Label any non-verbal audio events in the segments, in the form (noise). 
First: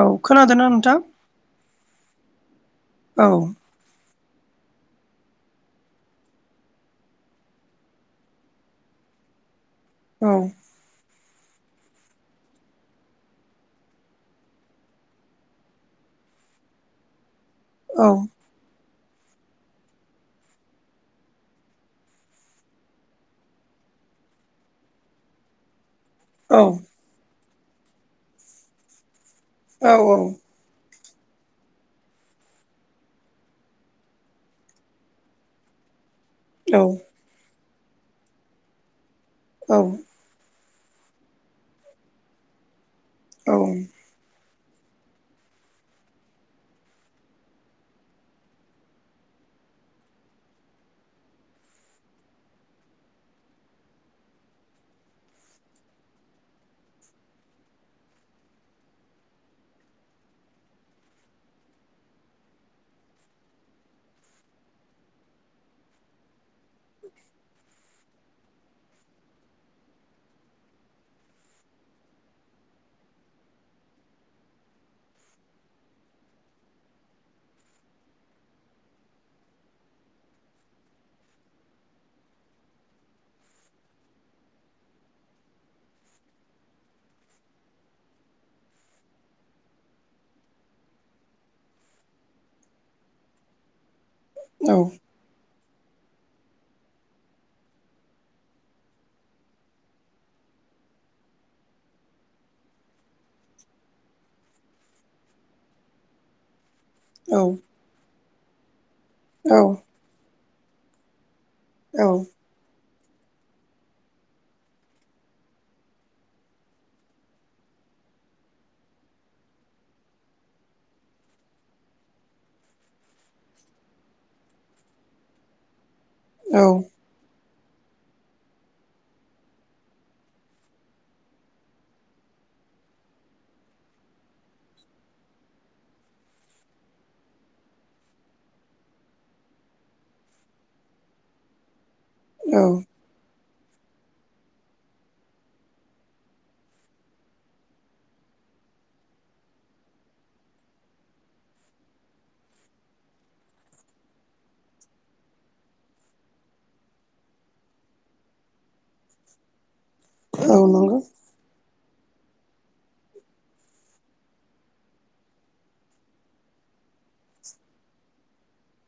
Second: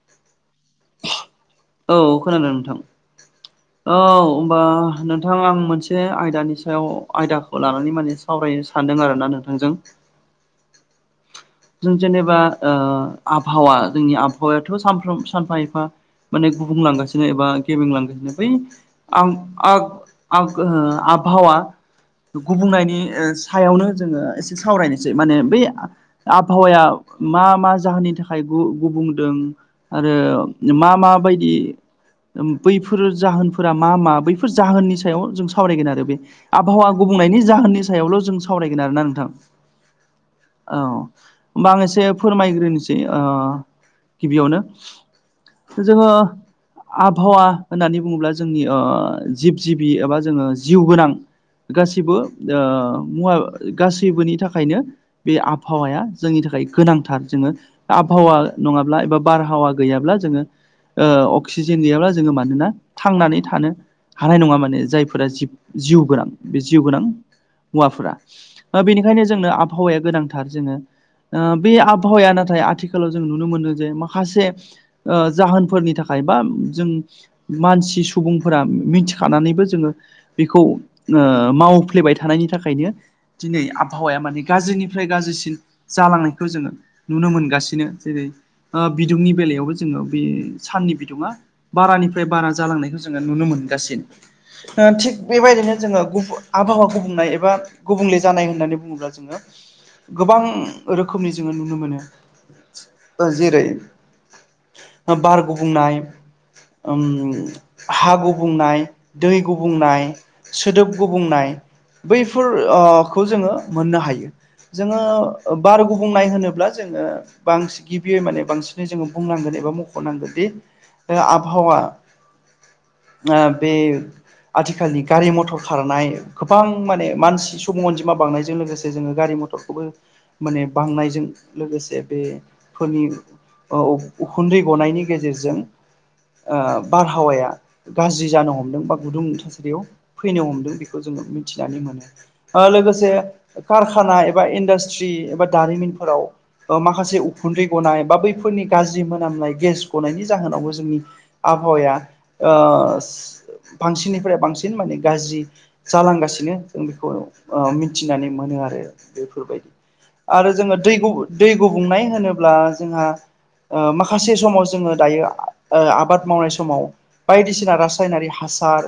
औ खोनादोंना नों औ खोनादों नोंथां औ होनोमबा नोंथां आं मोनसे आयदानि सायाव आयदाखौ लानानै माने सावरायनो सानदों आर ना नोंथांजों औ जों जेनेबा ओ आबहावा जोंनि आबहावायाथ' सानफ्रोम सानफा एफा, माने गुबुंलांगासिनो एबा औ गेब्रेंलांगासिनो बै, आं आग आग आबहावा, गुबुंनायनि सायावनो जोङो एसे सावरायनोसै माने बै औ आबहावाया मा मा जाहोननि थाखाय गुबुंदों औ आरो मा मा बायदि ओम बैफोर जाहोनफोरा मा मा बैफोर जाहोननि सायाव जों सावरायगोन आरो बे, औ आबहावा गुबुंनायनि जाहोननि सायावल' जों सावरायगोन आरोना नोंथां, औ औ होमबा आं एसे फोरमायग्रोनोसै ओ, गिबियावनो जोङो, आबहावा होननानै बुङोब्ला जोंनि जिब जिबि एबा जोङो जिउ गोनां, गासैबो ओ मुवा गासैबोनि थाखायनो बे आबहावाया, जोंनि थाखाय गोनांथार जोङो आबहावा नङाब्ला एबा बारहावा गैयाब्ला जोङो। ओ अक्सिजेन गैयाब्ला जोङो मानोना थांनानै थानो, हानाय नङा माने जायफोरा जि जिउ गोनां बे जिउ गोनां, हौवाफोरा बेनिखायनो जोंनो आबहावाया गोनांथार जोङो। ओ बे आबहावाया नाथाय आथिखालाव जों नुनो मोनो जे माखासे, ओ जाहोनफोरनि थाखाय बा जों मानसि सुबुंफोरा मिथिखानानैबो जोङो। बेखौ ओ मावफ्लेबाय थानायनि थाखायनो, दिनै आबहावाया माने गाज्रिनिफ्राय गाज्रिसिन, जालांनायखौ जोङो नुनो मोनगासिनो जेरै बिदुंनि बेलायावबो जोङो बे साननि बिदुङा, बारानिफ्राय बारा जालांनायखौ जोङो नुनो मोनगासिनो थिग बेबायदिनो जोङो गुफु आबहावा गुबुंनाय एबा गुबुंले जानाय होननानै बुङोब्ला जोङो। गोबां रोखोमनि जोङो नुनो मोनो ओ जेरै बार गुबुंनाय, ओम हा गुबुंनाय दै गुबुंनाय सोदोब गुबुंनाय बैफोरखौ अ जोङो मोननो हायो जोङो। ओ बार गुबुंनाय होनोब्ला जोङो। बांसिन गिबियै माने बांसिनै जोङो बुंनांगोन एबा मख'नांगोन दि आबहावा, ओ बे आथिखालनि गारि मथर खारनाय, गोबां माने मानसि सुबुं अनजिमा बांनायजों लोगोसे जोङो गारि मथरखौबो, माने बांनायजों लोगोसे बे फोरनि उखुन्दै गनायनि गेजेरजों ओ बारहावाया, गाज्रि जानो हमदों बा गुदुं थासारियाव फैनो हमदों बेखौ जोङो मिथिनानै मोनो, लोगोसे कारखाना एबा इन्डास्ट्रि एबा दारिमिनफोराव, माखासे उखुन्दै गनाय बा बैफोरनि गाज्रि मोनामनाय गेस गनायनि जाहोनावबो जोंनि, आबहावाया ओ बांसिननिफ्राय बांसिन माने गाज्रि, जालांगासिनो जों बेखौ ओ मिथिनानै मोनो आरो बेफोरबायदि, आरो जोङो दै गुबु दै गुबुंनाय होनोब्ला जोंहा, ओ माखासे समाव जोङो दायो ओ आबाद मावनाय समाव बायदिसिना रासायनारि हास हासार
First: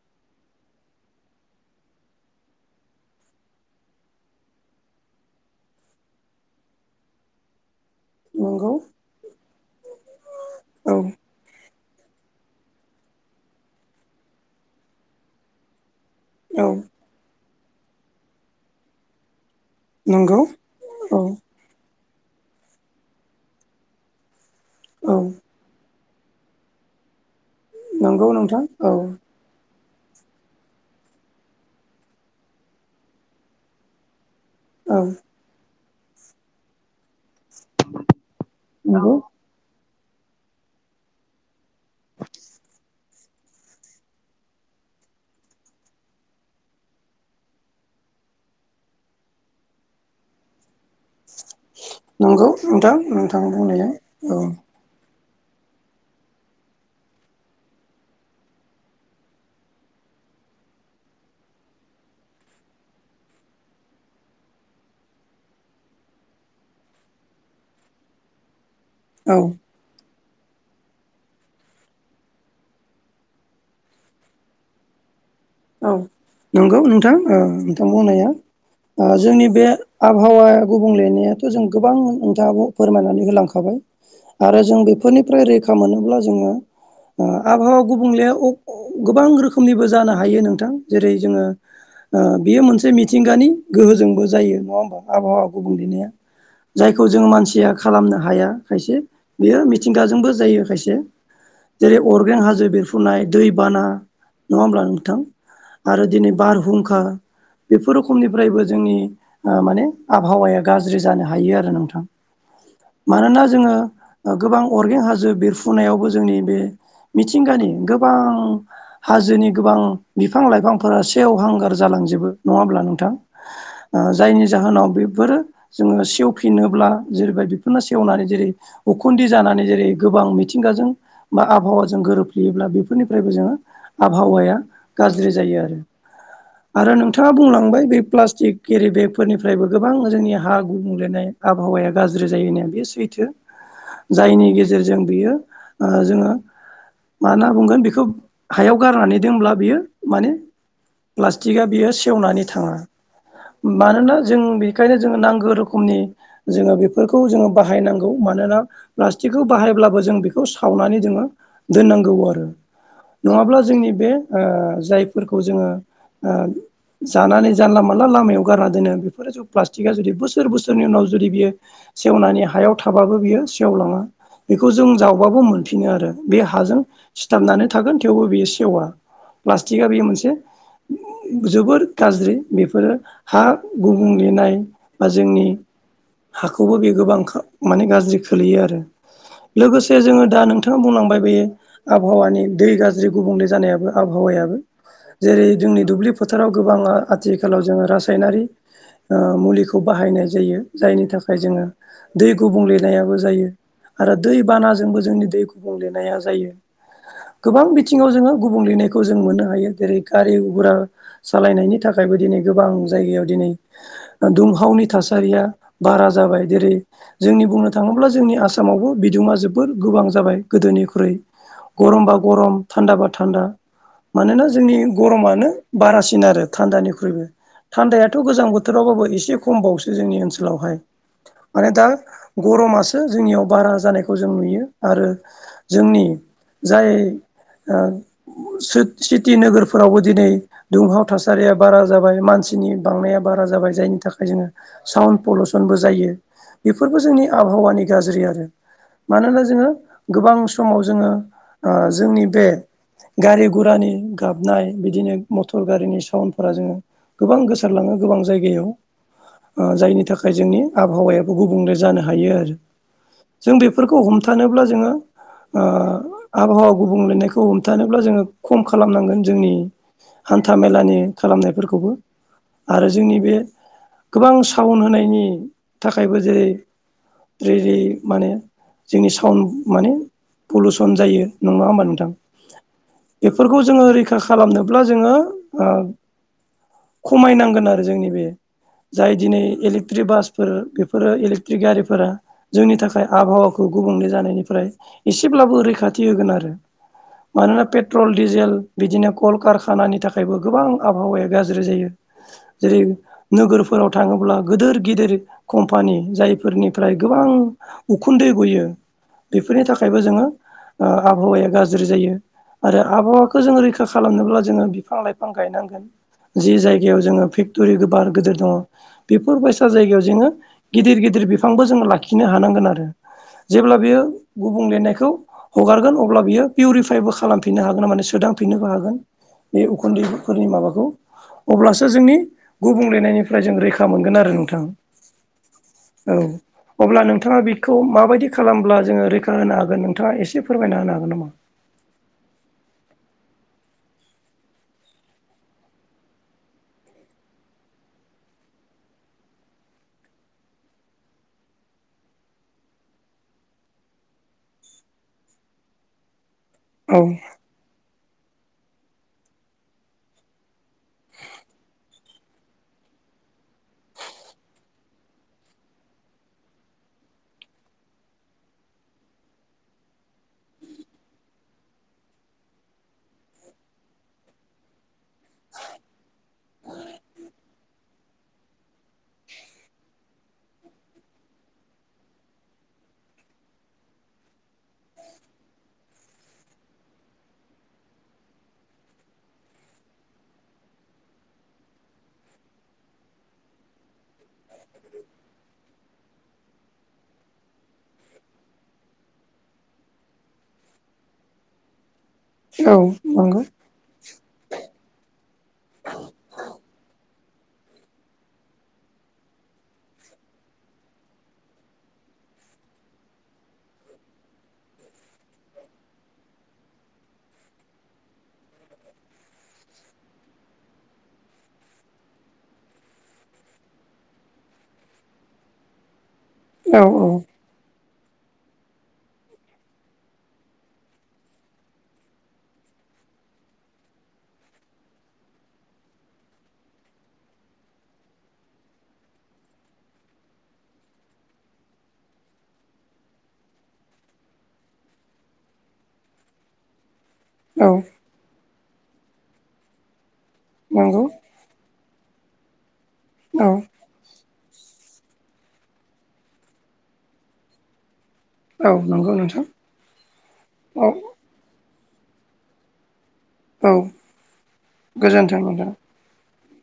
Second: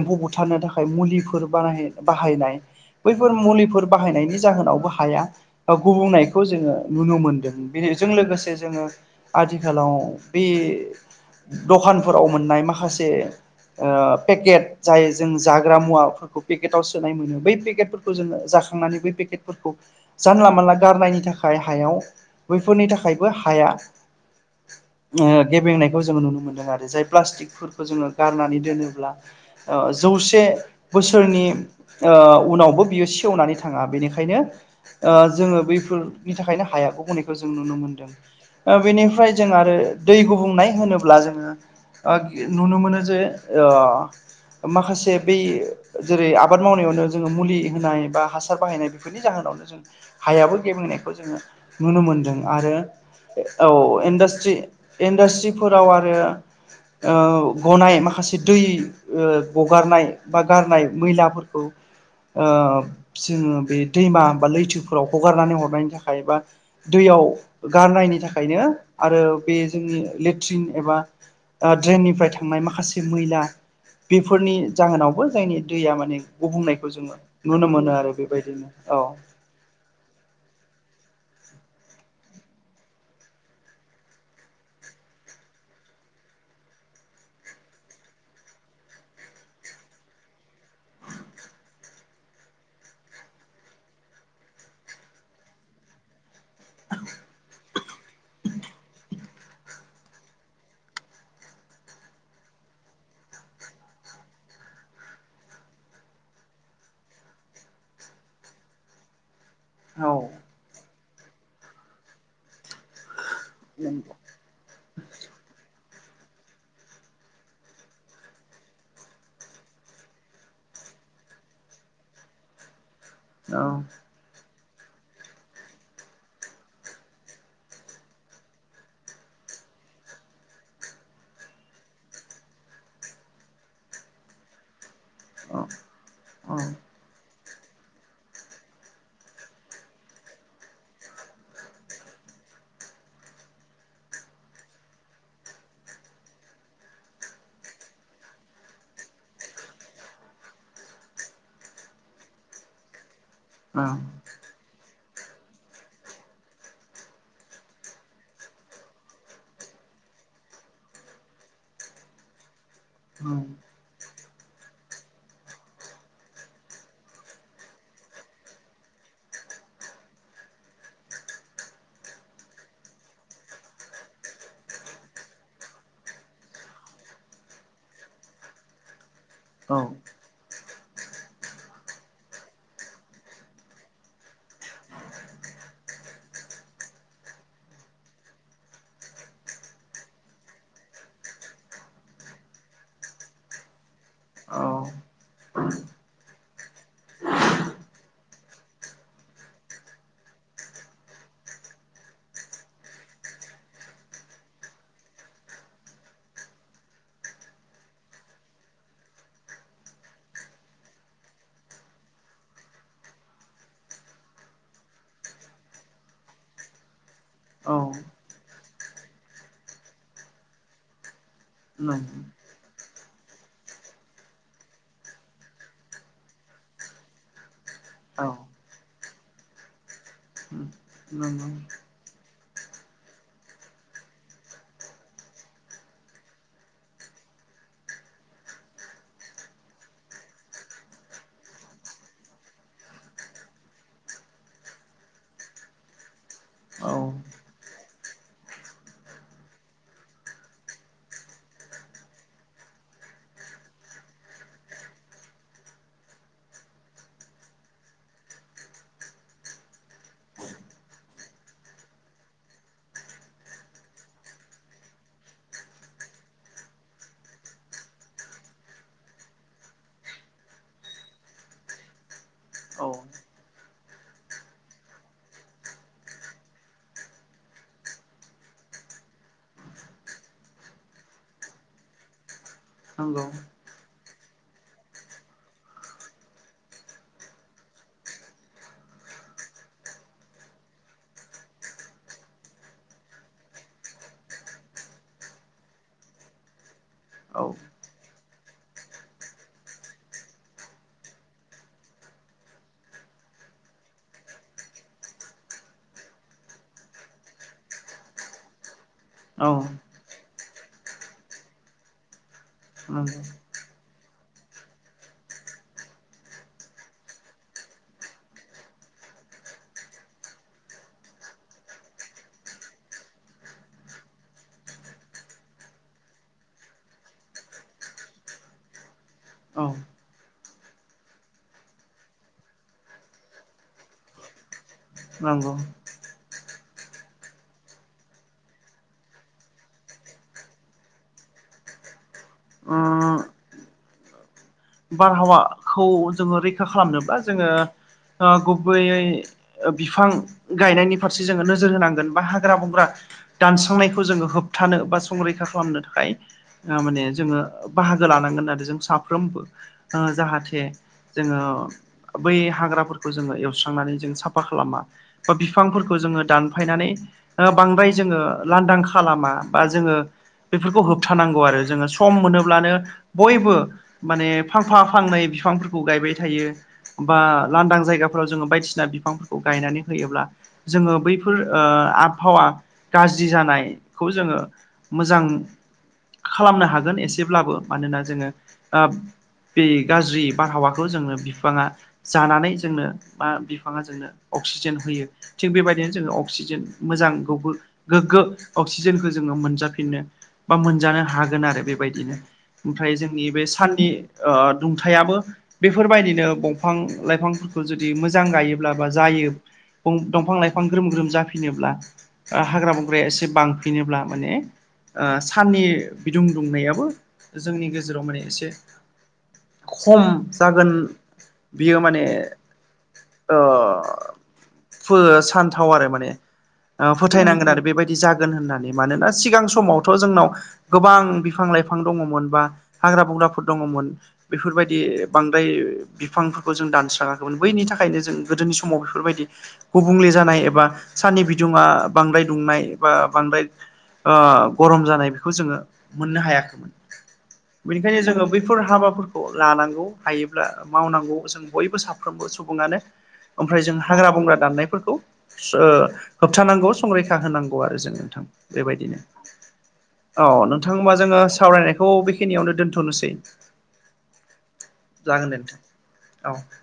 एम्फौ बुथारनो थाखाय मुलिफोर (unintelligible) बाहायनाय, बैफोर मुलिफोर बाहायनायनि जाहोनावबो हाया, गुबुंनायखौ जोङो नुनो मोनदों बेजों लोगोसे औ जोङो आथिखालाव, बे औ द'खानफोराव मोननाय माखासे, ओ पेकेट जाय जों जाग्रा मुवाफोरखौ, पेकेटाव औ सोनाय मोनो बै पेकेटफोरखौ जोङो जाखांनानै बै पेकेटफोरखौ, जानला मानला गारनायनि औ थाखाय हायाव बैफोरनि थाखायबो हाया। ओ गेबेंनायखौ जों नुनो मोनदों आरो जाय प्लास्टिक खौ जोङो नंगौ गारनानै नंगौ औ दोनोब्ला ओ जौसे बोसोरनि ओ उनावबो बियो सेवनानै थाङा बेनिखायनो औ ओ जोङो बैफोरनि थाखायनो हाया गुबुंनायखौ जों नुनो मोनदों ओ नंगौ औ बेनिफ्राय जों आरो दै गुबुंनाय होनोब्ला जोङो ओ नुनो मोनो जे ओ माखासे बे जेरै आबाद मावनायावनो जोङो मुलि होनाय बा हासार बाहायनाय बेनि जाहोनावनो जों हायाबो गेबेंनायखौ जोङो नुनो औ नंगौ नोंथां औ नंगौ मोनदों आरो नोंथां नोंथां औ बुंनाया औ इन्डास्ट्रि इन्डास्ट्रिफोराव आरो औ गनाय माखासे दै ओ गगारनाय बा गारनाय मैलाफोरखौ ओ जोङो बे दैमा बा लैथोफोराव हगारनानै हरनायनि थाखाय बा दैयाव गारनायनि थाखायनो आरो औ बे जोंनि लेट्रिन एबा ओ ड्रेननिफ्राय थांनाय माखासे मैला बेफोरनि जाहोनावबो जायनि औ दैया माने नंगौ गुबुंनायखौ नोंथां जोङो ओ नुनो नोंथां मोनो आरो बुंनाया बेबायदिनो ओ औ जोंनि बे आबहावाया गुबुंलेनियाथ' जों गोबां नोंथाङा फोरमायनानै होलांखाबाय आरो जों बेफोरनिफ्राय रैखा मोनोब्ला जोङो ओ आबहावा गुबुंलेया गोबां रोखोमनिबो जानो हायो नोंथां जेरै जोङो ओ बेयो मोनसे मिथिंगानि गोहोजोंबो जायो नङा होमबा आबहावा गुबुंलेया जायखौ जों मानसिया खालामनो हाया खायसे। बेयो मिथिंगाजोंबो जायो खायसे। जेरै अरगें हाजो बिरफुनाय दै बाना नङा होमब्ला नों थां आरो दिनै बारहुंखा बेफोर रोखोमनिफ्रायबो जोंनि ओ माने औ आबहावाया गाज्रि जानो हायो आरो नोंथां मानोना जोङो नंगौ ओ गोबां अरगें हाजो बेरफ्रुनायावबो जोंनि बे मिथिंगानि गोबां हाजोनि गोबां बिफां लाइफांफोरा सेवहांगार जालांजोबो नङा होमब्ला नोंथां? औ ओ जायनि जाहोनाव बेफोरो जोङो सेवफिनोब्ला जेरैबादि फेसेवनानै जेरै उखुन्दै जानानै जेरै गोबां मिथिंगाजों बा आबहावाजों गोरोबफ्लेयोब्ला बेफोरनिफ्रायबो जोङो आबहावाया गाज्रि जायो आरो, आरो नों थाङा बुंलांबाय बे प्लास्टिक केरि बेगफोरनिफ्रायबो गोबां जोंनि हा गुबुंलेनाय आबहावाया गाज्रि जायोनो बे सैथो। जायनि गेजेरजों बियो ओ जोङो मा होनना बुंगोन बेखौ हायाव गारनानै दोनब्ला बियो माने प्लास्टिकआ बियो सेवनानै थाङा औ मानोना जों बे बेखायनो जोङो नांगौ रोखोमनि जोङो बेफोरखौ जोङो बाहायनांगौ मानोना प्लास्टिकखौ बाहायब्लाबो जों बेखौ सावनानै जोङो दोननांगौ आरो नङाब्ला जोंनि बे ओ जायफोरखौ जोङो ओ जानानै जानला मोनला लामायाव गारना दोनो बेफोर ज प्लास्टिकआ जुदि बोसोर बोसोरनि उनाव जुदि बियो सेवनानै हायाव थाबाबो बियो सेवलाङा बेखौ जों जावबाबो मोनफिनो आरो बे हाजों सिथाबनानै थागोन थेवबो बियो सेवा। औ औ प्लाष्टिगा बेयो मोनसे। जोबोद गाज्रि बेफोरो हा गुबुंले नाय बा जोंनि हाखौबो बे गोबां माने गाज्रि खोलैयो आरो लोगोसे जोङो दा नोंथाङा बुंलांबाय बेयो आबहावानि दै गाज्रि गुबुंले जानायाबो आब औ हावायाबो जेरै जोंनि दुब्लि फोथाराव गोबाङा आथिखालाव जोङो रासायनारि ओ मुलिखौ बाहायनाय जायो जायनि थाखाय जोङो दै गुबुंलेनायाबो जायो। आरो दै बानाजोंबो जोंनि दै गुबुंलेनाया जायो। गोबां बिथिङाव जोङो गुबुंलेनायखौ खौ जों मोननो हायो जेरै गारि गुरा सालायनायनि थाखायबो दिनै गोबां जायगायाव दिनै ओ दुंहावनि थासारिया बारा जाबाय जेरै जोंनि बुंनो औ थाङोब्ला जोंनि आसामावबो बिदुंआ जोबोर गोबां जाबाय गोदोनिख्रुइ नों गरम बा गरम थान्दा बा थान्दा। मानोना जोंनि गरमानो बारासिन आरो थान्दानिख्रुइबो। थान्दायाथ' औ गोजां बोथोरावबाबो एसे खम बावसो जोंनि ओनसोलावहाय माने नंगौ दा गरमासो जोंनियाव बारा जानायखौ जों नुयो आरो जोंनि जाय ओ सोत-सिति नोगोरफोरावबो दिनै दुंहाव थासारिया बारा जाबाय मानसिनि बांनाया बारा जाबाय जायनि थाखाय जोङो साउन्द पलुसनबो जायो औ नंगौ औ बेफोरबो जोंनि आबहावानि गाज्रि आरो। मानोना जोङो गोबां समाव जोङो ओ जोंनि बे गारि गुरानि गाबनाय बिदिनो मटर गारिनि साउन्दफोरा जोङो गोबां गोसारलाङो गोबां जायगायाव। ओ जायनि थाखाय जोंनि आबहावायाबो गुबुंले जानो हायो आरो। जों बेफोरखौ हमथानोब्ला जोङो ओ आबहावा गुबुंलेनायखौ हम हमथानोब्ला जोङो खम खालामनांगोन जोंनि हान्था मेलानि खालामनायफोरखौबो। आरो औ जोंनि बे गोबां सावन होनायनि थाखायबो जेरै रै रै माने जोंनि साउन्द माने पलुसन जायो नङा होमबा नोंथां। नंगौ बेफोरखौ जोङो रैखा खालामनोब्ला जोङो ओ खमायनांगोन आरो जोंनि बे जाय दिनै इलेक्ट्रिक बासफोर बेफोरो इलेक्ट्रिक गारिफोरा जोंनि थाखाय आबहावाखौ गुबुंले जानायनिफ्राय एसेब्लाबो रैखाथि होगोन आरो। मानोना पेट्रल डिजेल बिदिनो कल कारखानानि थाखायबो गोबां आबहावाया गाज्रि जायो। जेरै नोगोरफोराव थाङोब्ला गोदोर गिदिर कम्पानि जायफोरनिफ्राय गोबां उखुन्दै गयो। बेफोरनि थाखायबो जोङो ओ आबहावाया गाज्रि जायो आरो आबहावाखौ जोङो रैखा खालामनोब्ला जोङो बिफां लाइफां गायनांगोन। जि जायगायाव जोङो फेक्ट'रि गोबार गिदिर दङ बेफोरबायसा जायगायाव जोङो गिदिर गिदिर बिफांबो जोङो लाखिनो हानांगोन आरो। जेब्ला बियो गुबुंलेनायखौ हगारगोन अब्ला बियो पिउरिफाइबो खा खालामफिननो हागोन ना माने सोदांफिननोबो हागोन बे औ उखुन्दैफोरनि माबाखौ अब्लासो जोंनि गुबुंलेनायनिफ्राय जों रैखा मोनगोन आरो नोंथां। नांगौ औ। अब्ला नोंथाङा बेखौ माबायदि खालामब्ला जोङो रैखा होनो हागोन नोंथाङा एसे फोरमायना होनो हागोन नामा? ओ बारहावाखौ जोङो रैखा खालामनोबा जोङो ओ गुबैयै ओ बिफां गायनायनि फारसे जोङो नोजोर होनांगोन बा हाग्रा बंग्रा दानस्रांनायखौ जोङो होबथानो बा संरैखा खालामनो थाखाय ओ औ माने जोङो बाहागो लानांगोन आरो जों साफ्रोमबो ओ जाहाथे जोङो बै हाग्राफोरखौ जोङो एवस्रांनानै जों साफा खालामा। बा बिफांफोरखौ जोङो दानफायनानै ओ बांद्राय जोङो लांदां खालामा बा जोङो बेफोरखौ होबथानांगौ आरो जोङो सम मोनोब्लानो बयबो माने फांफा फांनै बिफांफोरखौ गायबाय थायो। बा लांदां जायगाफोराव जोङो बायदिसिना बिफांफोरखौ गायनानै होयोब्ला जोङो बैफोर ओ आबहावा गाज्रि जानायखौ जोङो मोजां खालामनो हागोन एसेब्लाबो मानोना जोङो ओ बे गाज्रि बारहावाखौ जोंनो बिफाङा जानानै जोंनो बा बिफाङा जोंनो अक्सिजेन होयो थिग बेबायदिनो जोङो अक्सिजेन मोजांखौबो गोग्गो अक्सिजेनखौ जोङो मोनजाफिननो बा मोनजानो हागोन आरो बेबायदिनो औ ओमफ्राय जोंनि नंगौ बे साननि ओ दुंथायाबो बेफोरबायदिनो दंफां लाइफांफोरखौ जुदि मोजां गायोब्ला बा जायो फुं दंफां लाइफां ग्रोम ग्रोम जाफिनोब्ला ओ हाग्रा बंग्राया एसे बांफिनोब्ला माने ओ साननि बिदुं दुंनायाबो जोंनि गेजेराव माने एसे खम जागोन बियो माने ओ फो सानथाव आरो माने औ ओ औ फोथायनांगोन आरो बेबायदि जागोन होननानै मानोना सिगां समावथ' जोंनाव गोबां बिफां लाइफां दङमोन बा हाग्रा बंग्राफोर दङमोन। बेफोरबायदि बांद्राय बिफांफोरखौ जों दानस्राङाखैमोन बैनि थाखायनो जों गोदोनि समाव बेफोरबायदि गुबुंले जानाय एबा साननि बिदुुङा बांद्राय दुंनाय एबा बांद्राय ओ गरम जानाय बेखौ जोङो मोननो हायाखैमोन। औ बेनिखायनो जोङो बैफोर हाबाफोरखौ लानांगौ हायोब्ला नंगौ मावनांगौ जों बयबो साफा फ्रोमबो सुबुङानो औ ओमफ्राय जोंहा हाग्रा बंग्रा दाननायफोरखौ स ओ होबथानांगौ संरैखा होनांगौ आरो जों नोंथां। औ बेबायदिनो नंगौ नोंथां अ नोंथां औ होमबा जोङो सावरायनायखौ बेखिनियावनो दोनथ'नोसै औ। जागोन दे नोंथां औ।